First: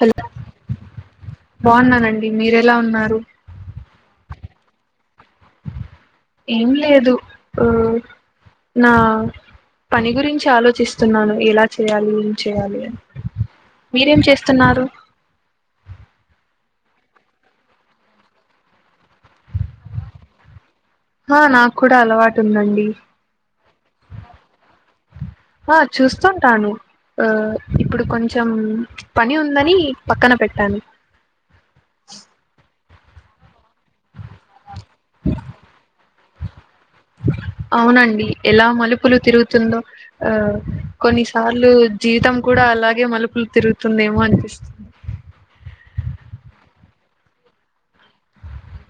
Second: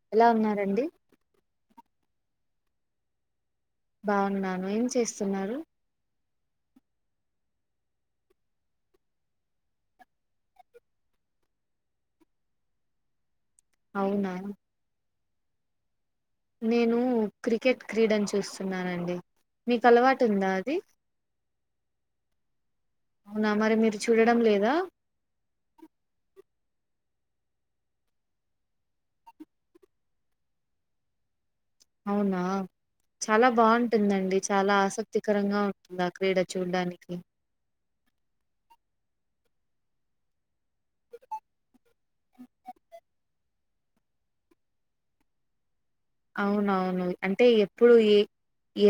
Hello ఎలా ఉన్నారండి? మి మీరెలా ఉన్నారు? బాగున్నాను ఏం చేస్తున్నారు. ఏం లేదు. నా పని గురించి ఆలోచిస్తున్నాను ఎలా చేయాలి ఏం చేయాలి అన్ మీరేం అవునా చేస్తున్నారు? నేను క్రికెట్ క్రీడన్ చూస్తున్నానండి మీక్ అలవాటుందా అది హా నాక్కూడా అలవాటుందండి. అవునా మరి మీరు చూడడం లేదా హా చూస్తుంటాను. ఆ ఇప్పుడు కొంచం పని ఉందని పక్కన పెట్టాను. అవునా చాలా బాగుంటుందండి చాలా ఆశక్తికరంగా ఉంటుంది ఆ క్రీడ చూడ్డానికి. అవునండి ఎలా మలుపులు తిరుగుతుందో ఆ కొన్నిసార్లూ జీవితం కూడా అలాగే మలుపులు తిరుగుతుందేమో అనిపిస్తుం అవునవును అంటే ఎప్పుడు ఏ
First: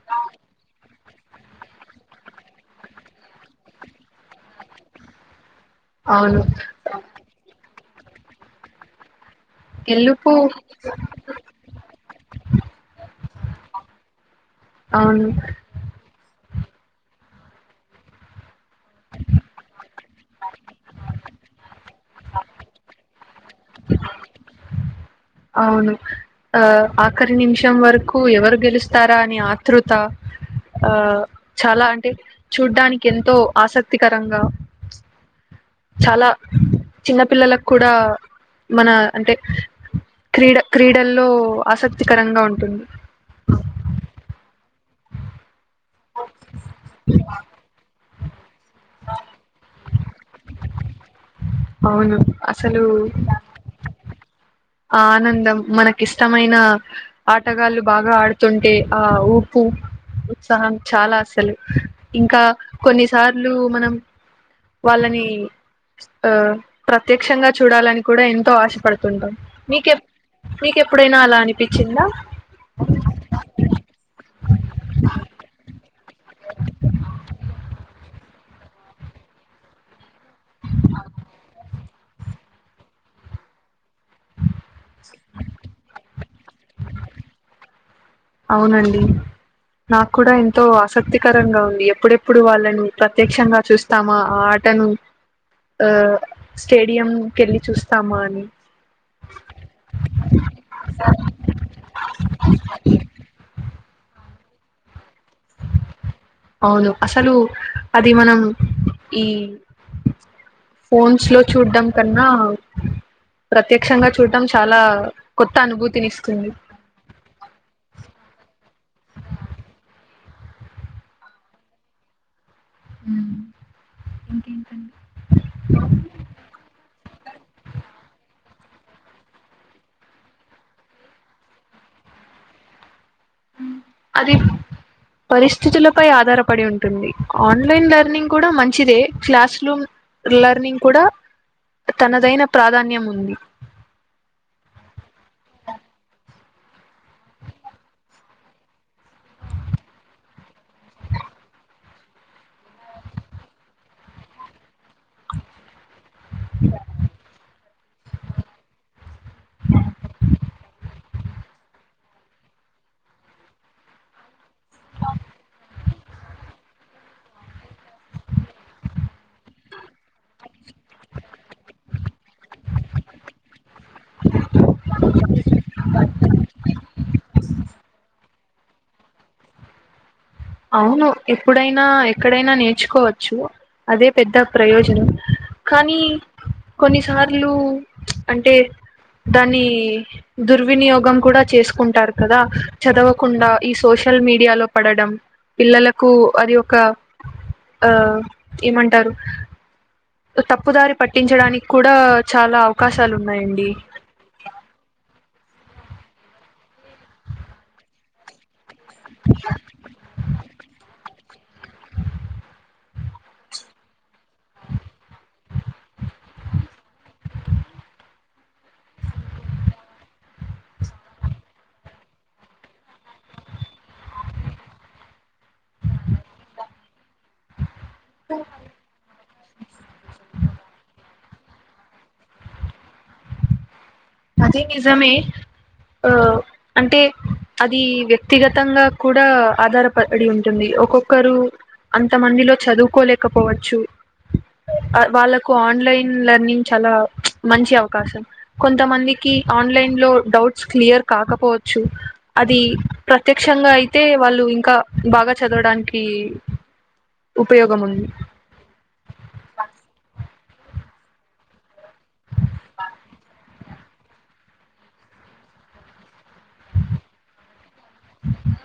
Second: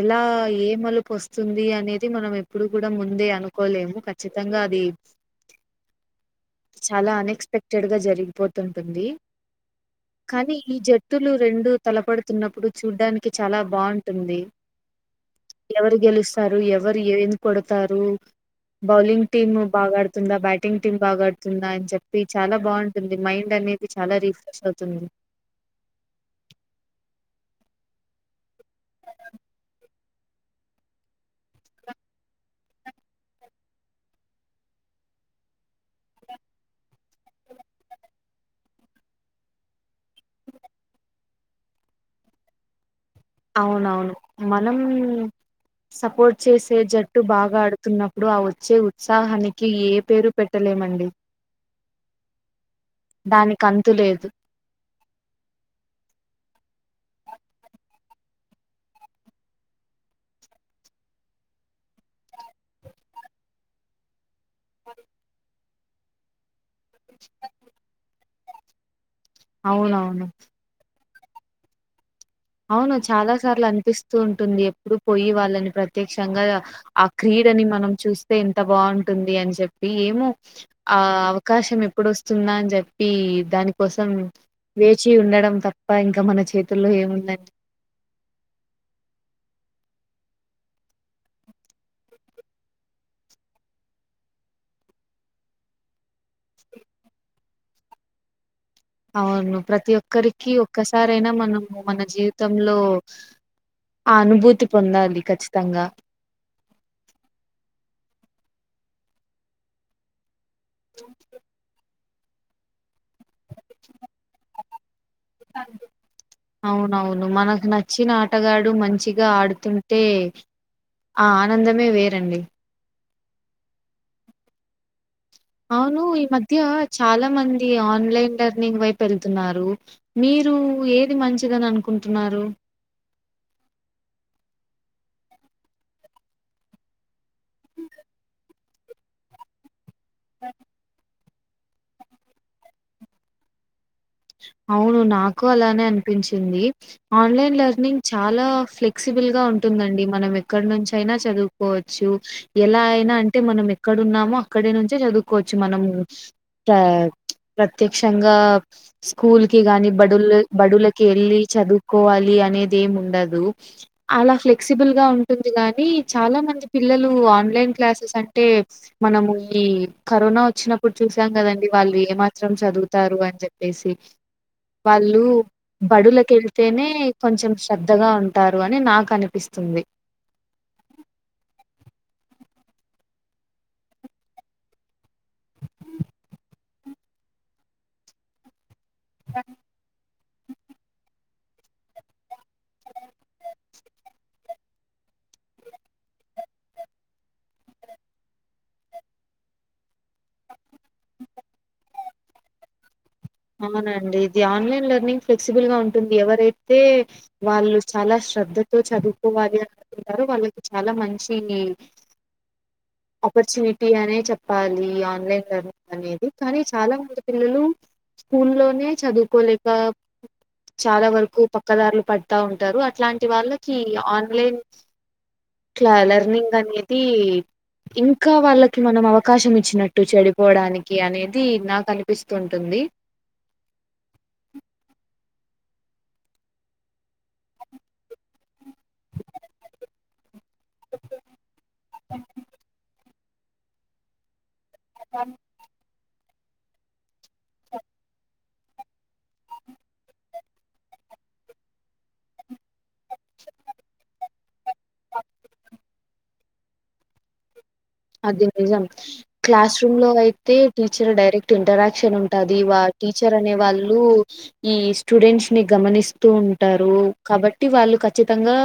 ఎలా ఏ మలుపొస్తుంది అనేది మనం ఎప్పుడు కూడా ముందే అనుకోలేము ఖచ్చితంగా అది అవును చాలా అనెక్సపెక్టెడ్ గా జరిగిపోతుంటుంది. గెలుపు కానీ ఈ జట్టులు రెండు తలపడుతున్నపుడు చూడ్డానికి చాలా బాగుంటుంది. అవును ఎవరు గెలుస్తారు ఎ ఎవరు ఏం కొడ్తారు బౌలింగ్ టీము బాగా ఆడ్ తుందా బ్యాటింగ్ టీమ్ బాగాడుతుందా అన్ చెప్పి చాలా బాగుంటుంది మైండ్ అనేది చాలా రీఫ్రెష్ అవు తుంది. అవును ఆ ఆఖరి నిమిషం వరకు ఎవరు గెలుస్తారా అని ఆతృత ఆ చాలా అంటే చూడ్డానికి ఎంతో ఆసక్తికరంగా చాలా చిన్న పిల్లలక్కూడా మన అంటే క్రీడ క్రీడల్లో ఆసక్తికరంగా ఉంటుంది. అవునవును మనం సపోర్ట్ చేసే జట్టు బాగా ఆడుతున్నప్ వచ్చే ఉత్సాహానికి ఏ పేరు పెట్టలేమండి. అవును అసలు దానికి అంతు లేదు ఆ ఆనందం మనకిష్టమైన ఆటగాళ్ళు బాగా ఆడుతుంటే ఆహ్ ఊపు ఉత్చాహం చాలా అసలు ఇంకా కొన్నిసార్లు మనం వాళ్ళని ఆ ప్రత్యక్షంగా చూడాలని కూడా ఎంతో ఆశపడు తుంటం మీకెప్ అవునవును మీకెప్పుడైనా అలా అనిపించిందా అవును చాలా సార్లు అనిపిస్తూ ఉంటుంది. ఎప్పుడు పోయి వాళ్ళని ప్రత్ త్యక్షంగా ఆ క్రీడని మనం చూస్తే ఎంత బాగుంటుంది అని చెప్పి ఏమో ఆ అవకాశం ఎప్పుడొస్తుంద అని జేప్పి దానిక్ కోసం వేచి ఉండడం తప్ప ఇంకా మన చేతుల్లో ఏముందన్ ఔనండి నాకు కూడా ఎంతో ఆసక్తికరంగా ఉంది. ఎప్పుడెప్పుడు వాళ్ళని ప్రత్యక్షంగా చూస్తామా ఆ టను ఆ స్టేడియం కెళ్ళి చూస్తామా అని అవును ప్రతి ఒక్కరికి ఒక్కసారైనా మనము మన జీవితంలో ఆ అనుభూతి పొందాలి ఖచ్చితంగా ఔను అసలూ అది మనం ఈ ఫోన్స్ లో చూడ్డం కన్నా ప్రత్యక్షంగా చూడ్డం చాలా కొత్త అనుభూతినిస్ అవునవును మనకు నచ్చిన ఆటగాడు మంచిగా ఆడుతుంటే ఆ ఆనందమే వేరండి. ఇంకేంటండి అవునూ ఈ మధ్య చాలా మంది ఆన్లైన్ లర్నింగ్ వైపు ఎళ్తున్నారు. మీరు ఏది మంచిదని అనుకుంటున్నారు. అది పరిస్థితులపై ఆధారపడి ఉంటుంది. ఆన్లైన్ లర్నింగ్ కూడా మంచిదే క్లాస్లు లర్నింగ్ కూడా తనదైన ప్రాధాన్యం ఉంది. అవును నాకు అలానే అనిపించింది. ఆన్లైన్ లెర్నింగ్ చాలా ఫ్లెక్సిబుల్ గా ఉన్ ఉందండి మనం ఎక్కడ్నుంచైనా చదువుకోవచ్చు. ఎలా అయినా అంటే మనం ఎక్కడున్నామో అక్కడ్ నుంచే జదువుకోవచ్చు మనము ప్ర ప్రత్యక్షంగా స్కూల్ కి గాని బడుల బడులకి ఎళ్ళి చదువ్కోవాలి. అనేది ఏమి ఉండదు. అలా ఫ్లెక్సిబుల్ గా ఉంటుంది గాని, చాలా మంది పిల్లలు ఆన్లైన్ క్లాసెస్ అంటే మనము ఈ కరోనా ఒచ్చినప్పుడు చూసాం కదండి. వాళ్ళు ఏ మాత్రం చదువుతారు అని జెప్ పేసి వాళ్ళు బడులకెళ్తేనే కొంచం శ్రద్ధగా ఉన్ టారు అని నాక్ అనిపిస్తుంది అవును ఎప్పుడైనా ఎక్కడైనా నేర్చుకోవచ్చు. అదే పెద్ద ప్రయోజనం కానీ కొన్నిసార్లు అంటే దానీ దుర్వినియోగం కూడా చేసుకుంటారు కదా. చదవకుండా ఈ సోషల్ మీడియాలో పడడం పిల్లలకు అది ఒక ఆ ఏమంటారు తప్పుదారి పట్టించడానిక్ కూడా చాలా అవకాశ అవునండి ఇది ఆన్లైన్ లర్నింగ్ ఫె విసిబుల్ గా ఉంటుంది. ఎవరైతే వాళ్ళు చాలా శ్రద్ధ తో చదువుకోవాలి అనుకుంటరో వాళ్ళకి చాలా మంచిని ఆపర్చునిటీ అనే చెప్పాలి. ఆన్లైన్ లెర్నింగ్ అనేది కానీ చాలా మంది పిల్లలు స్కూల్లోనే చదువుకోలేక చాలా వరకు పక్కదార్లు పడతా ఉంటారు అట్లాంటి వాళ్ళకి ఆన్లైన్ కలా లర్నింగ్ అనేది ఇంకా వాళ్ళకి మనం అవకాశం ఇచ్చినట్టు చెడిపోవడానికి అని ఇది నాకు అనిపిస్తుంటుంది అది నిజమే ఆ అంటే అది వ్యక్తిగతంగా కూడా ఆధారపడి ఉం టుంది ఒక్కొక్కరు అంత మందిలో చదువుకోలేకపోవచ్చు వాళ్ళకు ఆన్లైన్ లర్నింగ్ చాలా మంచి అవకాశం కొం కొంత మందికి ఆన్లైన్ లో డౌట్స్ క్లియర్ కాకపోవచ్చు అది ప్రత్యక్షంగా అయితే వాళ్ళు ఇంకా బాగా చదవడానికి ఉపయోగం ఉంది అది నిజం క్లాస్ రూమ్లో అయి తే టీచింగ్ డైరెక్ట్ ఇంటరాక్షన్ ఉంటది వా టీచర్ అనే వాళ్ళు ఈ స్టూడెంట్స్ ని గమనిస్తూ ఉంటారు కాబట్టి వాళ్ళు ఖచ్చితంగా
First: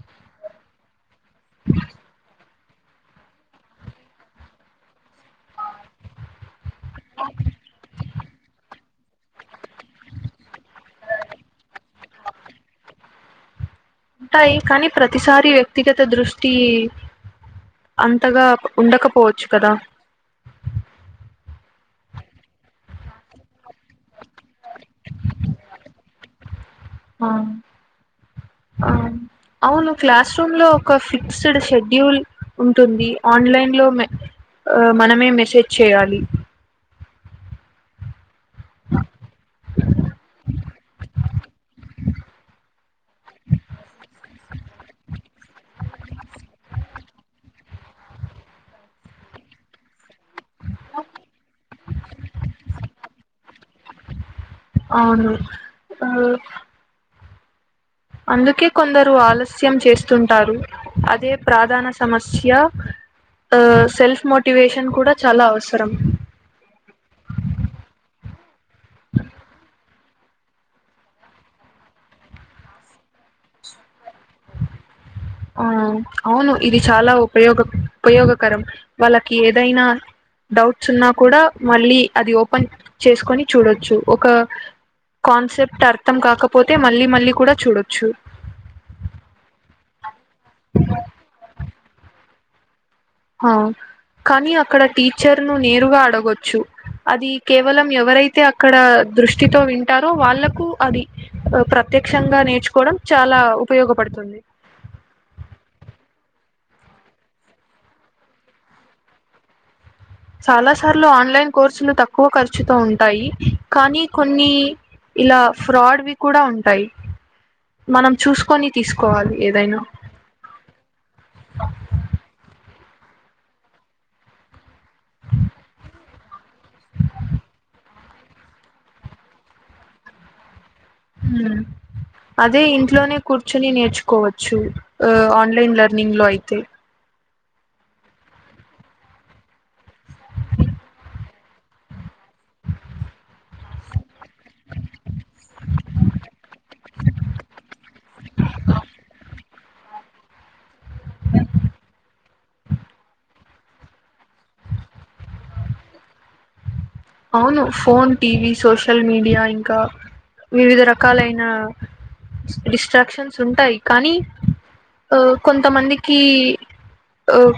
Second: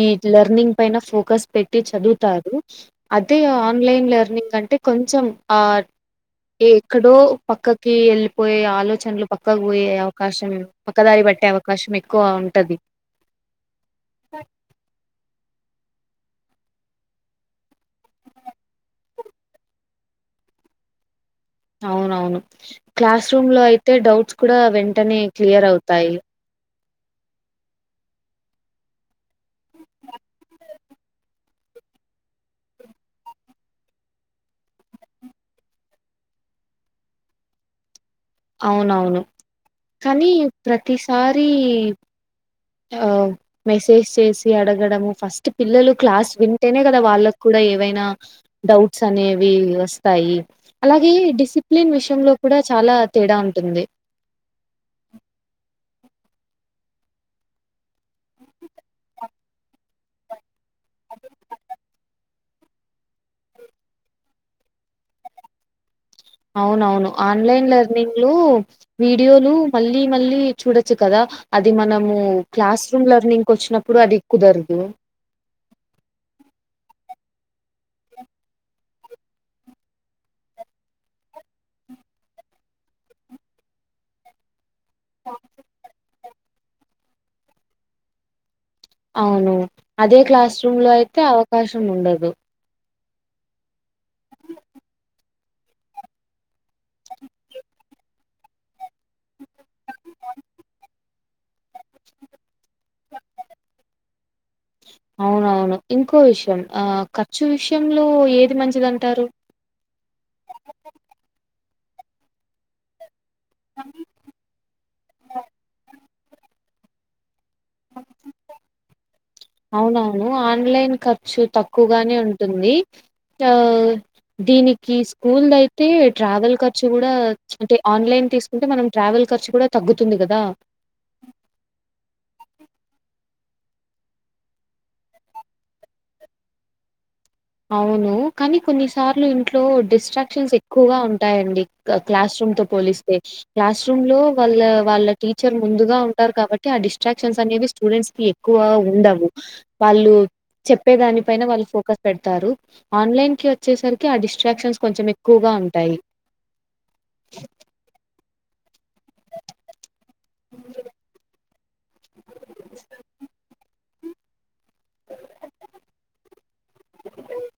ఈ లెర్నింగ్ పైన ఫోకస్ పెట్టి చదువుతారు అ యితే ఆన్లైన్ లెర్నింగ్ కంటే కొంచెం ఆ ఎక్కడో పక్కకి వెళ్ళిపోయే ఆలోచనలు పక్కకు పోయే అవకాశం పక్కదారి పట్టే అవకాశం ఎక్కువ ఉంటది ఉంటాయి కానీ ప్రతిసారి వ్యక్తిగత దృష్టి అంతగా ఉండకపోవచ్చు కదా అవునవును క్లాస్ రూమ్లో అయితే డౌట్స్ కూడా వెంటనే క్లియర్ అవుతాయి ఆ ఆ అవును క్లాస్ రూమ్ లో ఒక ఫిక్స్డ్ షెడ్యూల్ ఉంటుంది ఆన్లైన్ లో ఆ మనమే మెసేజ్ చేయాలి అవునవును కానీ ప్రతిసారి ఆ మెసేజ్ చేసి అడగడం ఫస్ట్ పిల్లలు క్లాస్ వింటేనే కదా వాళ్ళకు కూడా ఏవైనా డౌట్స్ అనేవి వస్తాయి అలాగే డిసిప్లిన్ విషయంలో కూడా చాలా తేడా ఉంటుంది అవును ఆ అందుకే కొందరు ఆలస్యం చేస్తుంటారు అదే ప్రాధాన సమస్య సెల్ఫ్ మోటివేషన్ కూడా చాలా అవసరం అవునవును ఆన్లైన్ లెర్నింగ్ లో వీడియోలు మళ్ళీ మళ్ళీ చూడొచ్చు కదా అది మనము క్లాస్ రూమ్ లర్నింగ్ కొచ్చినప్పుడు అది కుదరదు ఆ అవును ఇది చాలా ఉపయోగం ఉపయోగకరం వాళ్ళకి ఏదైనా డౌట్స్ ఉన్నా కూడా మళ్ళీ అది ఓపెన్ చేసుకొని చూడొచ్చు ఒక కాన్సెప్ట్ అర్థం కాకపోతే మళ్ళీ మళ్ళీ కూడా చూడొచ్చు అవును అదే క్లాస్ రూమ్ లో అయితే అవకాశం ఉండదు ఆ కానీ అక్కడ టీచర్ ను నేరుగా అడగొచ్చు అది కేవలం ఎవరైతే అక్కడ దృష్ టితో వింటారో వాళ్ళలకు అది ప్రత్యక్షంగా నేర్చు కోవడం చాలా ఉపయోగపడుతుంది ఆ ఖర్చు విషయంలో ఏది మంచిది అంటారు చాలా సార్లు ఆన్లైన్ కోర్సులు తక్కువ ఖర్చుతో ఉంటాయి. కానీ కొన్ని ఇలా ఫ్రాడ్వి కూడా ఉంటాయి. మనం చూసుకొని తీసుకోవాలి. ఏదైనా అవునవును ఆన్లైన్ ఖర్చుఊ తక్కువగానే ఉంటుంది ఆహ్. దీనికి స్కూల్ అయితే ట్రావెల్ ఖర్చు కూడా అంటే ఆన్లైన్ తీసుకుంటే మనం ట్రావెల్ ఖర్చు కూడా తగ్గుతుంది కదా హమ్ అదే ఇంట్లోనే కూర్చొని నేర్చుకోవచ్చు ఉ ఆన్లైన్ లెర్నింగ్ లో అయితే అవును కానీ కొన్నిసార్లు ఇంట్లో డిస్ట్రాక్షన్స్ ఎక్కువగా ఉంటాయండి క్లాస్. క్లాస్ రూమ్ తో పోలిస్తే క్లాస్ రూమ్ లో వాళ్ళ వాళ్ళ టీచర్ ముందుగా ఉంటారు కాబట్టి ఆ డిస్ట్రాక్షన్ అన్. అనేవీ స్టూడెంట్స్ కి ఎక్కువ ఉండవు వాళ్ళు చెప్పేదాని పైన వాళ్ళు ఫోకస్. ఆన్లైన్ కి వచ్చేసరికి ఆ డిస్ట్రాక్షన్స్ కొంచెం ఎక్కువగా ఉంటాయి. అవును ఫోన్ టీవీ సోషల్ మీడియా ఇంకా వివిధ రకాలైన. డిస్ట్రాక్షన్స్ ఉంటాయి కానీ. ఆహ్ కొంతమందికి ఆహ్.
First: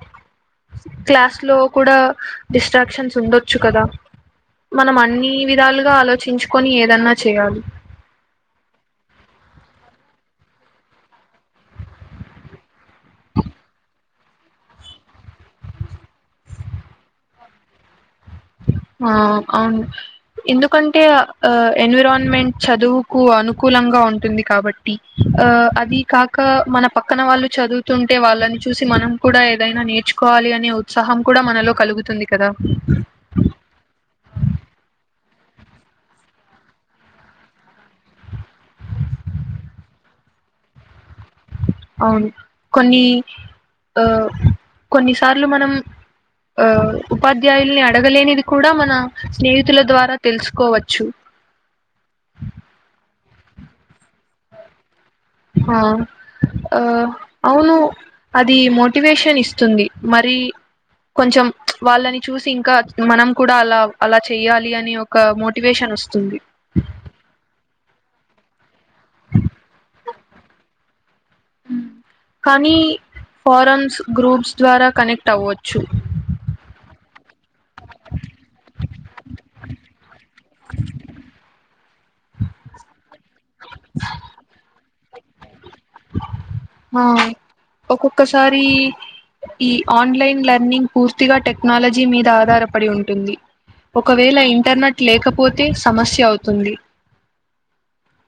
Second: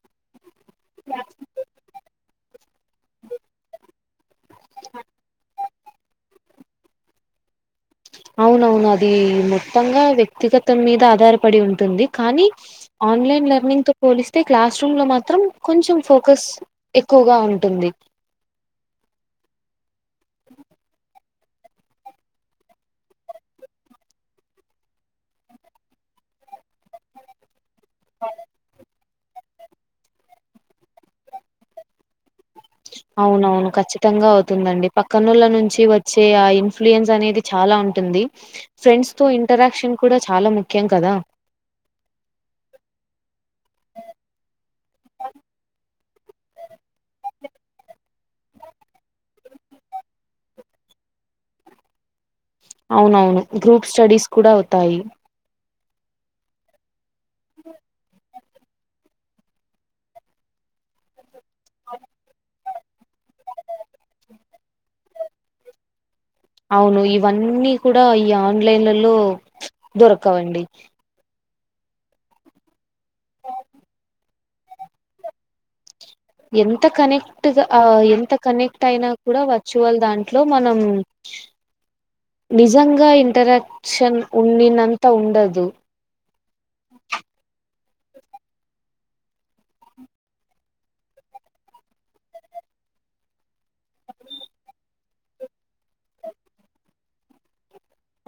క్లాస్ లో కూడా డిస్ట్రాక్షన్స్ ఉండొచ్చు కదా. మనం అన్ని విధాలుగా ఆలోచించుకొని ఏదన్నా చేయాలి. అవునవును అది మొత్తంగా వ్యక్తిగతం మీద ఆధారపడి ఉంటుంది కానీ. ఆన్లైన్ లెర్నింగ్ తో పోలిస్తే క్లాస్ రూమ్ లో మాత్రం కొంచెం ఫోకస్ ఎక్కువగా ఉంటుంది. ఆహ్ అవును ఎందుకంటే. ఆహ్ ఎన్విరాన్మెంట్ చదువుకు అనుకూలంగా ఉంటుంది కాబట్టి ఆహ్ అది కాక. ఆహ్ మన పక్కన వాళ్ళు చదువుతుంటే వాళ్ళని చూసి మనం. కూడా ఏదైనా నేర్చుకోవాలి అనే ఉత్సాహం కూడా మనలో కలుగుతుంది కదా. అవునవును ఖచ్చితంగా అవుతుందండి పక్కనొళ్ళ నుంచి వచ్చే ఆ ఇన్ఫ్లుయన్స్ అనేది చాలా ఉంటుంది. ఫ్రెండ్స్ తో ఇంటరాక్షన్ కూడా చాలా ముఖ్యం కదా. అవును కొన్ని ఆహ్ కొన్నిసార్లు మనం. ఆహ్ ఉపాధ్యాయుల్ని అడగలేనిది కూడా మన స్నేహితుల ద్వారా తెలుసుకోవచ్చు. అవునవును గ్రూప్ స్టడీస్ కూడా అవుతాయి. ఆహ్ ఆహ్ అవును. అది మోటివేషన్ ఇస్తుంది మరి కొంచెం వాళ్ళని చూసి ఇంకా. మనం కూడా అలా అలా చెయ్యాలి అనే ఒక మోటివేషన్ వస్తుంది. అవును ఇవన్నీ కూడా ఈ ఆన్లైన్లలో ప్చ్ దొరకవండి. కానీ ఫారెన్స్ గ్రూప్స్ ద్వారా కనెక్ట్ అవ్వచ్చు. కరెక్ట్ గా ఆహ్ ఎంత కనెక్ట్ అయినా కూడా వర్చువల్ దాంట్లో మనం. నిజంగా ఇంటరాక్షన్ ఉండినంత ఉండదు. ఆహ్ ఒక్కొక్కసారి. ఈ ఆన్లైన్ లెర్నింగ్ పూర్తిగా టెక్నాలజీ మీద ఆధారపడి ఉంటుంది. ఒకవేళ ఇంటర్నెట్ లేకపోతే సమస్య అవుతుంది.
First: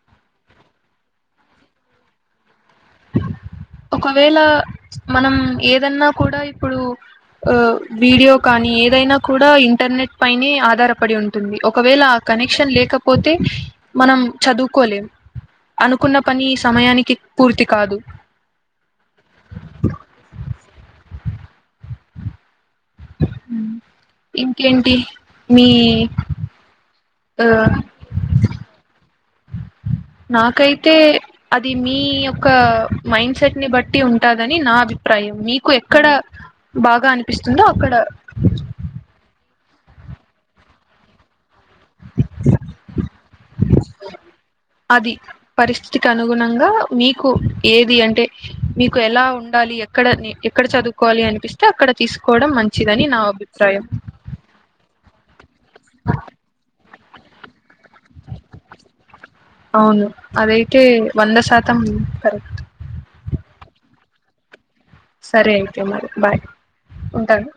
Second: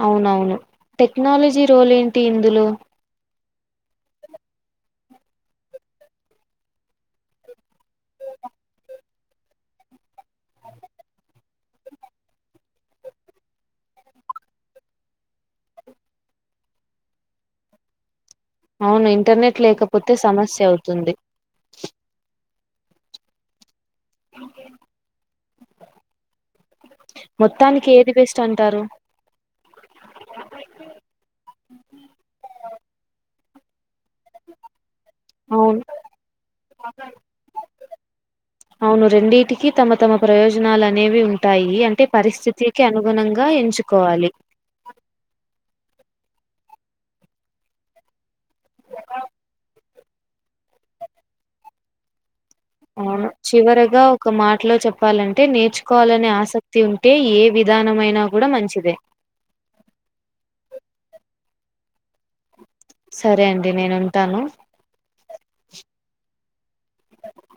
అవునవును టెక్నాలజీ రోలేంటి ఇందులో. ఒకవేళ మనం ఏదన్నా కూడా ఇప్పుడు. ఆహ్ వీడియో కానీ ఏదైనా కూడా ఇంటర్నెట్ పైనే ఆధారపడి ఉంటుంది ఒకవేళ. కనెక్షన్ లేకపోతే మనం చదువుకోలేం. అనుకున్న పని ఈ సమయానికి పూర్తి కాదు. అవునే ఇంటర్నెట్ లేకపోతే సమస్య అవుతుంది. ఇంకేంటి మీ. ఆ మొత్తానికి ఏది బెస్ట్ అంటారు. నాకైతే అది మీ యొక్క మైండ్ సెట్ ని బట్టి ఉం. ఉంటదని నా అభిప్రాయం మీకు అవును. ఎక్కడ బాగా అనిపిస్తుందో అక్కడ. అవును రెండిటికిీ తమ తమ ప్రయోజనాలు అనేవి ఉ ఉంటాయి అంటే పరిస్థితికి అనుగుణంగా ఎంచుకోవాలి వ అనుగుణంగా మీకు ఏది అంటే మీకు ఎలా ఉండాలి ఎక్కడ నీ ఎక్కడ చదువు కోలి అనిపిస్త అడ తీస్ అవును చివరగా ఒక మాటలో చెప్పాలంటే నేర్చుకోవాలనే ఆసక్తి ఉంటే ఏవి విధానమైన కూడా మంచిదే. అంతే వంద శాతం కరెక్ట్. సరే అండి నేనుంటాను. సరే అయితే మరి బాయ్ ఉంటాను.